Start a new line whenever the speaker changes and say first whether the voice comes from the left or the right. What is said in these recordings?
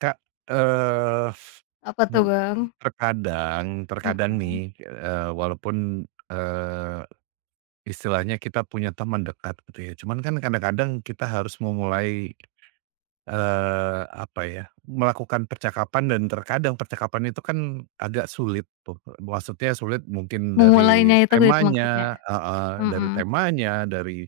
right: Kak, eee,
left: Apa tuh,
right: m
left: Bang?
right: terkadang terkadang
left: Mhm.
right: nih, walaupun, istilahnya kita punya teman dekat gitu ya, cuman kan kadang-kadang kita harus memulai, apa ya, melakukan percakapan dan terkadang percakapan itu kan agak sulit tuh, maksudnya sulit mungkin dari
left: Memulainya itu gitu maksudnya?
right: temanya heeh, dari
left: Mhm,
right: temanya,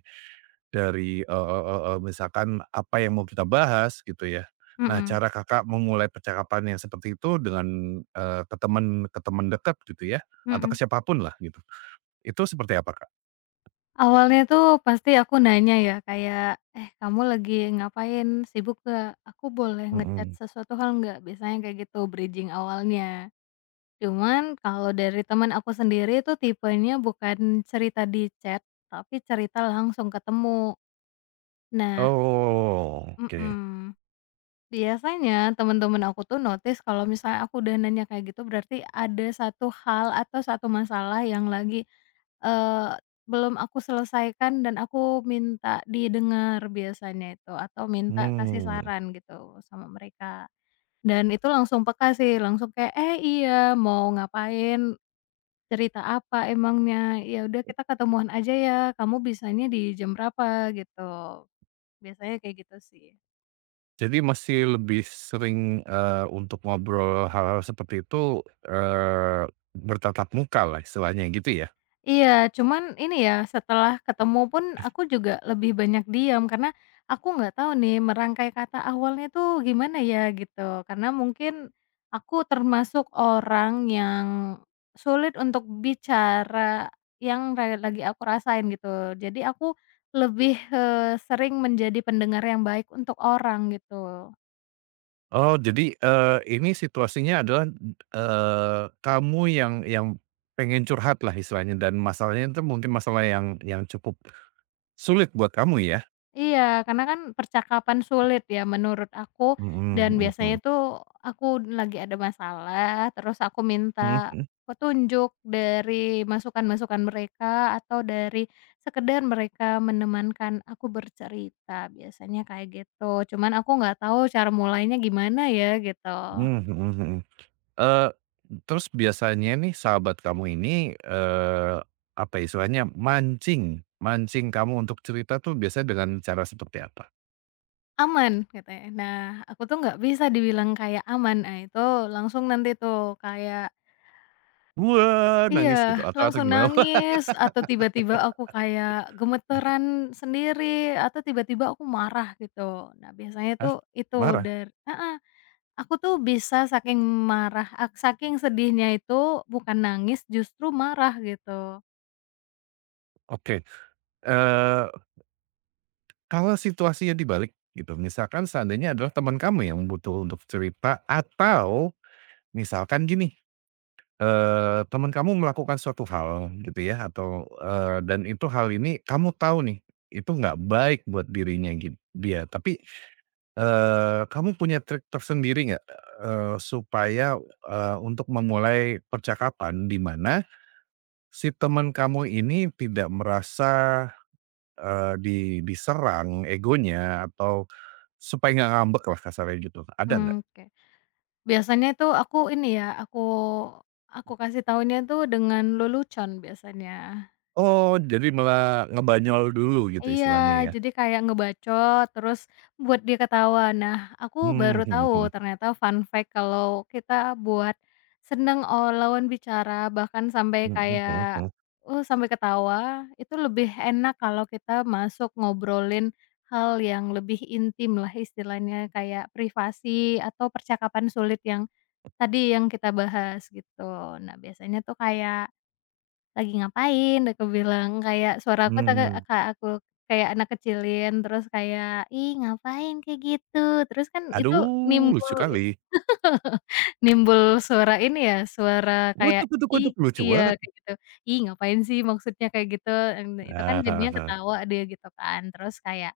right: dari, eee eee eee, misalkan apa yang mau kita bahas gitu ya. Nah
left: mhm,
right: cara Kakak memulai percakapan yang seperti itu dengan, ke teman dekat gitu ya, atau ke
left: mhm.
right: siapapun lah gitu, itu seperti apa, Kak?
left: Awalnya tuh pasti aku nanya ya kayak, "Eh, kamu lagi ngapain? Sibuk nggak? Aku boleh nge-chat
right: Mhm.
left: sesuatu hal nggak?" Biasanya kayak gitu bridging awalnya. Cuman kalau dari teman aku sendiri itu tipenya bukan cerita di chat, tapi cerita langsung ketemu. Nah.
right: Oh, oke.
left: Mhm. Biasanya temen-temen aku tuh notice kalau misalnya aku udah nanya kayak gitu berarti ada satu hal atau satu masalah yang lagi, eee, belum aku selesaikan dan aku minta didengar biasanya itu atau minta kasih
right: Hmm.
left: saran gitu sama mereka. Dan itu langsung peka sih, langsung kayak, "Eh, iya, mau ngapain? Cerita apa emangnya? Ya udah kita ketemuan aja ya, kamu bisanya di jam berapa?" Gitu. Biasanya kayak gitu sih.
right: Jadi masih lebih sering, untuk ngobrol hal-hal seperti itu, eee, bertatap muka lah istilahnya gitu ya?
left: Iya, cuman ini ya, setelah ketemu pun aku juga lebih banyak diam, karena aku nggak tahu nih merangkai kata awalnya tuh gimana ya gitu. Karena mungkin aku termasuk orang yang sulit untuk bicara yang lagi aku rasain gitu. Jadi aku lebih sering menjadi pendengar yang baik untuk orang gitu.
right: Oh, jadi, ini situasinya adalah, kamu yang pengen curhat lah istilahnya dan masalahnya itu mungkin masalah yang cukup sulit buat kamu ya?
left: Iya, karena kan percakapan sulit ya menurut aku,
right: Mhm
left: dan
right: mhm
left: biasanya
right: mhm.
left: tuh aku lagi ada masalah, terus aku
right: Mhm
left: minta
right: mhm.
left: petunjuk dari masukan-masukan mereka atau dari sekedar mereka menemankan aku bercerita, biasanya kayak gitu. Cuman aku nggak tahu cara mulainya gimana ya gitu.
right: Mmm, mhm mhm. Eee, Terus biasanya nih sahabat kamu ini, apa istilahnya, mancing mancing kamu untuk cerita tuh biasanya dengan cara seperti apa?
left: Aman katanya. Nah, aku tuh nggak bisa dibilang kayak aman, nah itu langsung nanti tuh kayak.
right: "Wah!"
left: Iya,
right: nangis gitu atau
left: langsung
right: gimana?
left: nangis atau tiba-tiba aku kayak gemeteran sendiri atau tiba-tiba aku marah gitu. Nah, biasanya
right: Hah?
left: tuh itu
right: Marah?
left: dari, heeh, aku tuh bisa saking marah saking sedihnya itu bukan nangis justru marah gitu.
right: Oke, eee kalau situasinya dibalik gitu, misalkan seandainya adalah teman kamu yang butuh untuk cerita atau misalkan gini, teman kamu melakukan suatu hal gitu ya atau, dan itu hal ini kamu tahu nih, itu nggak baik buat dirinya gitu dia tapi, kamu punya trik tersendiri nggak, supaya, untuk memulai percakapan di mana si teman kamu ini tidak merasa, eee, di diserang egonya atau supaya nggak ngambek lah kasarnya gitu, ada nggak?
left: Mmm, oke. Biasanya itu aku ini ya, aku kasih tahunya tuh dengan lelucon biasanya.
right: Oh, jadi malah ngebanyol dulu gitu
left: Iya,
right: istilahnya ya?
left: jadi kayak ngebacot, terus buat dia ketawa. Nah, aku
right: Mmm,
left: baru
right: mhm mhm,
left: tahu ternyata fun fact kalau kita buat seneng o lawan bicara, bahkan sampai
right: mhm, mhm
left: kayak,
right: mhm,
left: sampai ketawa, itu lebih enak kalau kita masuk ngobrolin hal yang lebih intim lah istilahnya, kayak privasi atau percakapan sulit yang tadi yang kita bahas gitu. Nah, biasanya tuh kayak, "Lagi ngapain?" Aku bilang, kayak suara aku tuh Kak
right: mmm,
left: Kak, aku kayak anak kecilin, terus kayak, "Ih, ngapain kayak gitu?" Terus kan itu
right: aduh lucu
left: nimbul
right: kali,
left: nimbul suara ini ya, suara kayak,
right: wutuk wutuk
left: "Ih,"
right: wutuk, lucu banget.
left: iya, kayak gitu, "Ih, ngapain sih?" Maksudnya kayak gitu, itu kan
right: Ah heeh
left: jadinya
right: heeh.
left: ketawa dia gitu kan, terus kayak.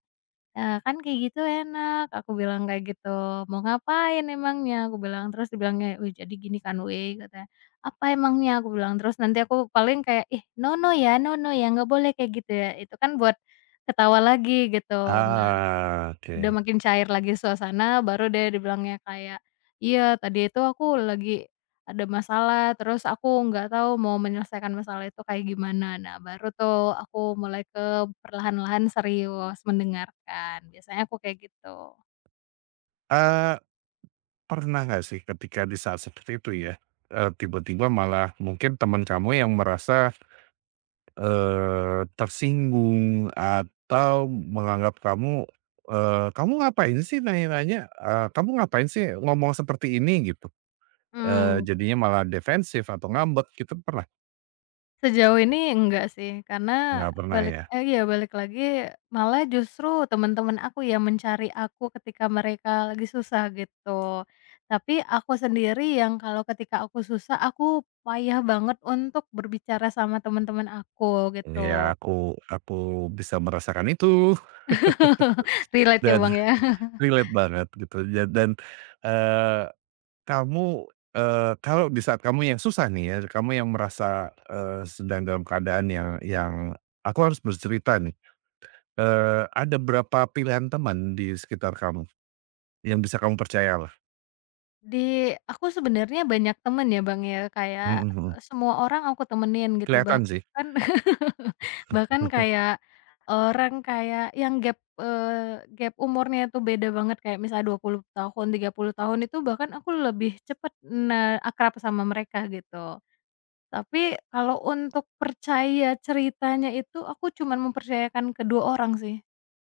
left: Nah, kan kayak gitu enak, aku bilang kayak gitu, "Mau ngapain emangnya?" Aku bilang, terus dibilangnya, "Wih, jadi gini kan, weh," katanya. "Apa emangnya?" Aku bilang, terus nanti aku paling kayak, "Ih, no no ya no no ya, nggak boleh kayak gitu ya." Itu kan buat ketawa lagi gitu.
right: Ah,
left: Udah
right: oke.
left: makin cair lagi suasana, baru deh dibilangnya kayak, "Iya, tadi itu aku lagi ada masalah, terus aku nggak tahu mau menyelesaikan masalah itu kayak gimana." Nah, baru tuh aku mulai ke perlahan-lahan serius mendengarkan, biasanya aku kayak gitu.
right: Eee, Pernah nggak sih ketika di saat seperti itu ya, tiba-tiba malah mungkin teman kamu yang merasa tersinggung atau menganggap kamu, "Kamu ngapain sih nanya-nanya?" "Kamu ngapain sih ngomong seperti ini?" Gitu.
left: Mhm.
right: Jadinya malah defensif atau ngambek gitu pernah?
left: Sejauh ini enggak sih, karena
right: Nggak pernah
left: balik
right: ya?
left: iya balik lagi, malah justru teman-teman aku yang mencari aku ketika mereka lagi susah gitu. Tapi aku sendiri yang kalau ketika aku susah, aku payah banget untuk berbicara sama teman-teman aku
right: Iya,
left: gitu.
right: aku bisa merasakan itu
left: Relate ya,
right: dan
left: Bang, ya.
right: relate banget gitu ja dan, eee, kamu, kalau di saat kamu yang susah nih ya, kamu yang merasa, sedang dalam keadaan yang, "Aku harus bercerita nih." Ada berapa pilihan teman di sekitar kamu, yang bisa kamu percayalah?
left: Di aku sebenarnya banyak temen ya, Bang, ya,
right: Mhm
left: kayak,
right: mhm.
left: semua orang aku temenin gitu
right: Kelihatan sih?
left: bahkan bahkan kayak orang kayak yang gap, gap umurnya itu beda banget kayak misalnya 20 tahun, 30 tahun itu bahkan aku lebih cepet, akrab sama mereka gitu. Tapi kalau untuk percaya ceritanya itu aku cuman mempercayakan ke 2 orang sih,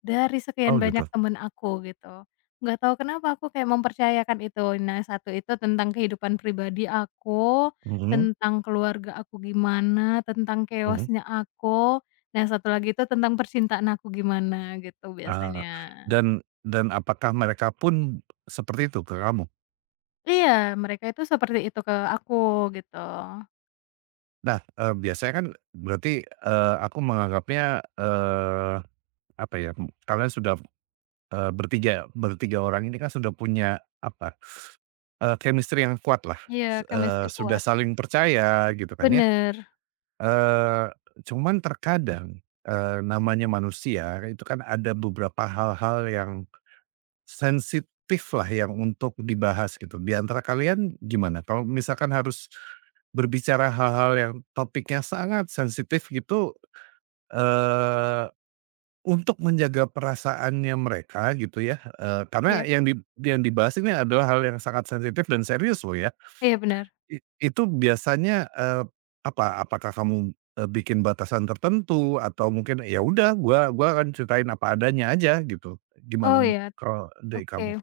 left: dari
right: Oh
left: sekian banyak
right: gitu?
left: temen aku gitu. Nggak tahu kenapa aku kayak mempercayakan itu. Nah, satu itu tentang kehidupan pribadi aku,
right: Mhm
left: tentang keluarga aku gimana, tentang chaos
right: mhm.
left: aku. Nah, satu lagi itu tentang percintaan aku gimana gitu
right: Ah,
left: biasanya.
right: dan dan apakah mereka pun seperti itu ke kamu?
left: Iya, mereka itu seperti itu ke aku gitu.
right: Nah, biasanya kan berarti, aku menganggapnya, apa ya, kalian sudah, bertiga bertiga orang ini kan sudah punya apa, chemistry yang kuatlah,
left: Iya, chemistry
right: sudah
left: kuat.
right: saling percaya gitu kan ya?
left: Bener.
right: Eee, Cuman terkadang, namanya manusia itu kan ada beberapa hal-hal yang sensitif lah yang untuk dibahas gitu. Di antara kalian gimana? Kalau misalkan harus berbicara hal-hal yang topiknya sangat sensitif gitu, eee, untuk menjaga perasaannya mereka gitu ya, karena
left: Iya.
right: yang dibahas ini adalah hal yang sangat sensitif dan serius loh ya.
left: Iya, bener.
right: Itu biasanya, apa, apakah kamu, bikin batasan tertentu atau mungkin, ya udah gua akan ceritain apa adanya aja gitu? Gimana
left: Oh,
right: mu
left: iya.
right: Kalau dari kamu?
left: Oke.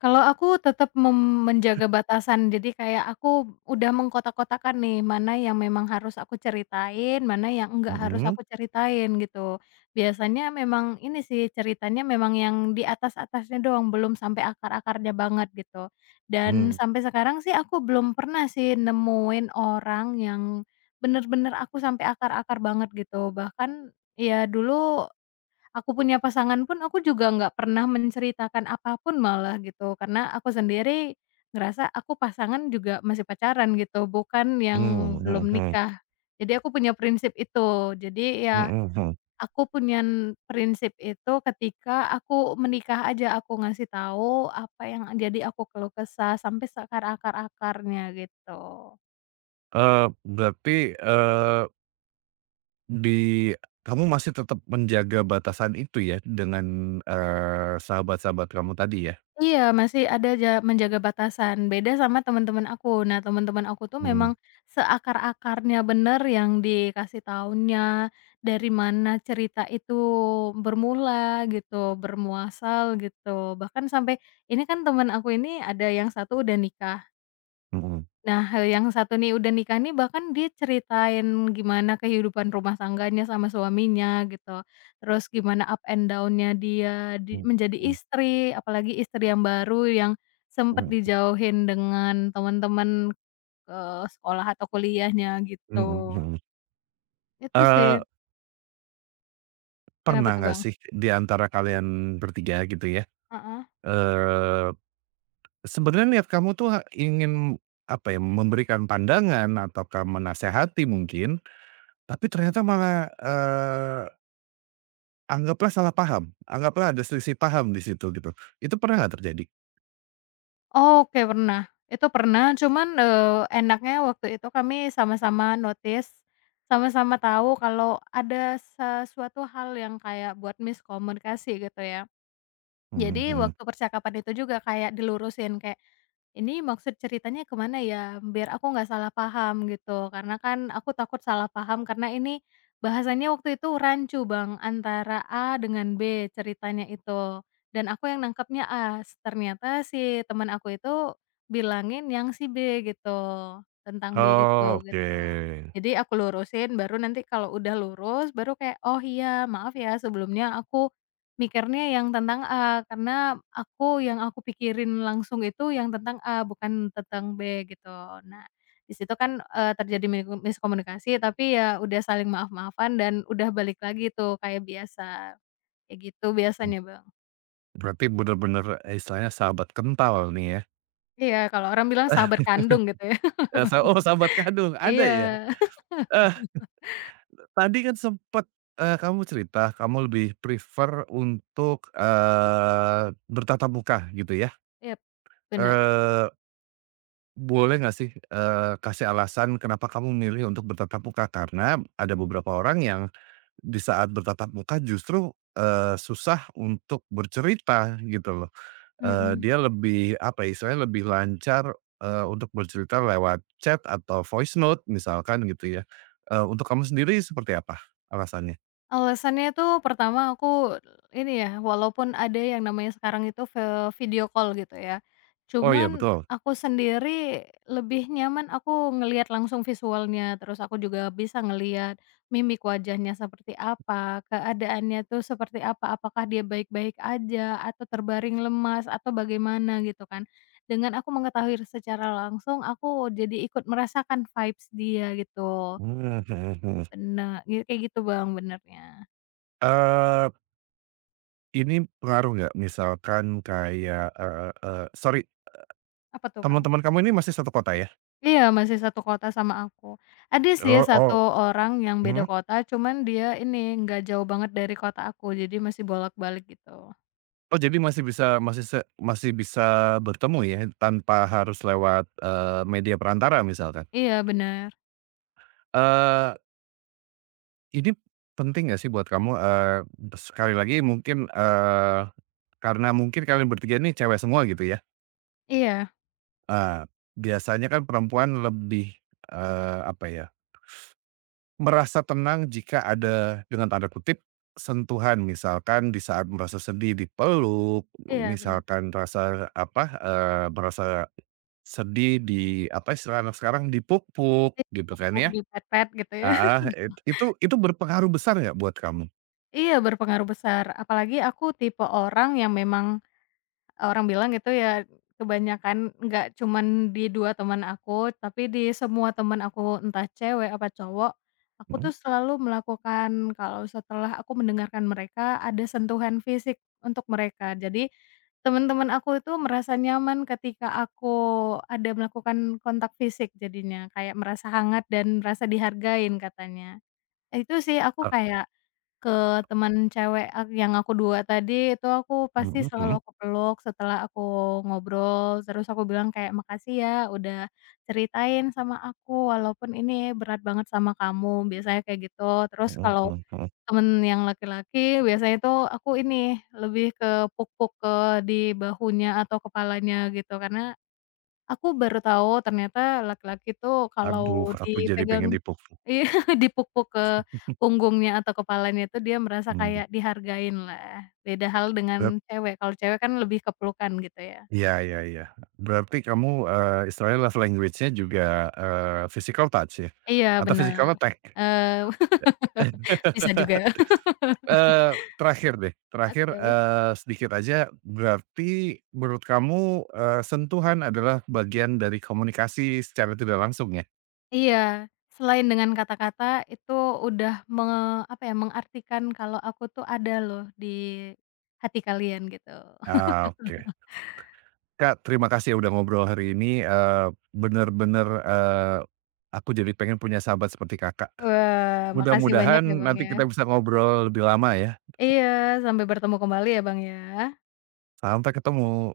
left: Kalau aku tetap menjaga batasan, jadi kayak aku udah mengkotak-kotakan nih, mana yang memang harus aku ceritain, mana yang enggak harus
right: Mhm,
left: aku ceritain gitu. Biasanya memang ini sih, ceritanya memang yang di atas-atasnya doang, belum sampai akar-akarnya banget gitu. Dan
right: mmm,
left: sampai sekarang sih aku belum pernah sih nemuin orang yang bener-bener aku sampai akar-akar banget gitu. Bahkan ya dulu aku punya pasangan pun aku juga nggak pernah menceritakan apapun malah gitu, karena aku sendiri ngerasa aku pasangan juga masih pacaran gitu, bukan yang
right: mmm, mhm
left: belum
right: mhm,
left: nikah. Jadi aku punya prinsip itu. Jadi ya
right: mhm mhm.
left: aku punya prinsip itu ketika aku menikah aja aku ngasih tahu apa yang jadi aku keluh kesah sampai seakar-akar-akarnya gitu.
right: Eee, Berarti, eee, di kamu masih tetap menjaga batasan itu ya dengan, sahabat-sahabat kamu tadi ya?
left: Iya, masih ada ja menjaga batasan, beda sama teman-teman aku. Nah, teman-teman aku tuh
right: Mmm,
left: memang seakar-akarnya bener yang dikasih tahunya, dari mana cerita itu bermula gitu, bermuasal gitu. Bahkan sampai ini kan teman aku ini ada yang satu udah nikah.
right: mhm,
left: Nah, yang satu nih udah nikah nih bahkan dia ceritain gimana kehidupan rumah tangganya sama suaminya gitu, terus gimana up and down-nya dia di
right: mhm,
left: menjadi
right: mhm,
left: istri, apalagi istri yang baru yang sempet
right: mhm,
left: dijauhin dengan teman-teman, sekolah atau kuliahnya
right: mhm
left: gitu.
right: mhm.
left: Itu sih.
right: Eee
left: Kenapa
right: Pernah
left: tuh,
right: nggak
left: Bang?
right: sih di antara kalian bertiga gitu ya,
left: Heeh.
right: eee, sebenarnya niat kamu tuh ingin, apa ya, memberikan pandangan ataukah menasehati mungkin, tapi ternyata malah, anggaplah salah paham, anggaplah ada selisih paham di situ gitu. Itu pernah nggak terjadi?
left: Oke, pernah, itu pernah cuman, enaknya waktu itu kami sama-sama notice, sama-sama tahu kalau ada sesuatu hal yang kayak buat miskomunikasi gitu ya.
right: Mhm
left: Jadi
right: mhm.
left: waktu percakapan itu juga kayak dilurusin kayak, "Ini maksud ceritanya kemana ya?" Biar aku nggak salah paham gitu, karena kan aku takut salah paham karena ini bahasanya waktu itu rancu, Bang, antara A dengan B ceritanya itu, dan aku yang nangkepnya A, ternyata si teman aku itu bilangin yang si B gitu, tentang B itu,
right: Oke,
left: gitu. Jadi aku lurusin baru nanti kalau udah lurus baru kayak, "Oh iya maaf ya sebelumnya aku." Mikirnya yang tentang A, karena aku yang aku pikirin langsung itu yang tentang A, bukan tentang B gitu. Nah, di situ kan, terjadi miskomunikasi tapi ya udah saling maaf-maafan dan udah balik lagi tuh kayak biasa, kayak gitu biasanya, Bang.
right: berarti bener-bener, eh, istilahnya sahabat kental nih ya?
left: Iya, kalau orang bilang sahabat kandung gitu ya.
right: Eee, sa Oh sahabat kandung, ada ya?
left: Iya,
right: Tadi kan sempet, kamu cerita kamu lebih prefer untuk, bertatap muka gitu ya,
left: iya, bener,
right: eee, boleh nggak sih, kasih alasan kenapa kamu memilih untuk bertatap muka? Karena ada beberapa orang yang di saat bertatap muka justru, susah untuk bercerita gitu loh,
left: mhm.
right: dia lebih apa ya, istilahnya lebih lancar, untuk bercerita lewat chat atau voice note misalkan gitu ya, untuk kamu sendiri seperti apa alasannya?
left: Alasannya tuh pertama aku ini ya, walaupun ada yang namanya sekarang itu video call gitu ya,
right: Oh ya
left: cuman
right: betul.
left: aku sendiri lebih nyaman aku ngelihat langsung visualnya, terus aku juga bisa ngelihat mimik wajahnya seperti apa, keadaannya tuh seperti apa, apakah dia baik-baik aja atau terbaring lemas atau bagaimana gitu kan. Dengan aku mengetahui secara langsung, aku jadi ikut merasakan vibes dia gitu.
right: Mmm, mhm mhm.
left: Bener, kayak gitu Bang, benernya.
right: Eee, ini pengaruh nggak misalkan kayak, eee eee, sorry,
left: Apa tuh, Bang?
right: teman-teman kamu ini masih satu kota ya?
left: Iya, masih satu kota sama aku. Ada sih
right: Oh
left: satu
right: oh,
left: orang yang beda
right: mhm?
left: kota, cuman dia ini, nggak jauh banget dari kota aku, jadi masih bolak-balik gitu.
right: Oh jadi masih bisa masih bisa bertemu ya tanpa harus lewat, media perantara misalkan?
left: Iya, bener.
right: Eee, ini penting nggak sih buat kamu, sekali lagi mungkin, karena mungkin kalian bertiga ini cewek semua gitu ya?
left: Iya,
right: Eee, Biasanya kan perempuan lebih, apa ya, merasa tenang jika ada dengan tanda kutip, sentuhan misalkan di saat merasa sedih dipeluk,
left: iya, bener.
right: misalkan rasa apa, merasa sedih di apa istilah anak sekarang dipuk-puk
left: Iya,
right: gitu kan
left: cukup
right: ya.
left: di pet-pet gitu ya.
right: Heeh, it itu berpengaruh besar nggak buat kamu?
left: Iya, berpengaruh besar. Apalagi aku tipe orang yang memang. Orang bilang itu ya kebanyakan nggak cuman di 2 teman aku, tapi di semua teman aku entah cewek apa cowok, aku tuh
right: Mhm,
left: selalu melakukan kalau setelah aku mendengarkan mereka ada sentuhan fisik untuk mereka. Jadi teman-teman aku itu merasa nyaman ketika aku ada melakukan kontak fisik jadinya, kayak merasa hangat dan merasa dihargain katanya. Eh, itu sih aku
right: e
left: kayak ke teman cewek yang aku 2 tadi, itu aku pasti
right: mhm
left: selalu
right: mhm
left: aku peluk setelah aku ngobrol, terus aku bilang kayak, "Makasih ya udah ceritain sama aku, walaupun ini berat banget sama kamu." Biasanya kayak gitu. Terus
right: mhm
left: kalau
right: mhm mhm.
left: temen yang laki-laki, biasanya itu aku ini, lebih ke puk-puk di bahunya atau kepalanya gitu, karena aku baru tahu ternyata laki-laki tuh
right: Aduh
left: kalau
right: aku jadi
left: dipegang,
right: pengen dipuk-puk,
left: iya, dipuk-puk ke punggungnya atau kepalanya itu dia merasa
right: mmm,
left: kayak dihargain lah. Beda hal dengan
right: berat
left: cewek, kalau cewek kan lebih ke gitu ya.
right: iya iya iya. Berarti kamu, istilahnya love language-nya juga, physical touch ya?
left: Iya,
right: Atau physical
left: benar.
right: attack?
left: eee, bisa juga.
right: Terakhir deh, terakhir,
left: Oke.
right: sedikit aja, berarti menurut kamu, sentuhan adalah bagian dari komunikasi secara tidak langsung ya?
left: Iya, selain dengan kata-kata itu udah mengartikan kalau aku tuh ada loh di hati kalian gitu.
right: Ah, oke. Kak, terima kasih ya udah ngobrol hari ini, bener-bener, aku jadi pengen punya sahabat seperti Kakak.
left: Wah, makasih
right: Mudah-mudahan
left: banyak ya Bang
right: nanti
left: ya.
right: kita bisa ngobrol lebih lama ya. Sa
left: Iya, sampai bertemu kembali ya, Bang, ya.
right: Sampai ketemu.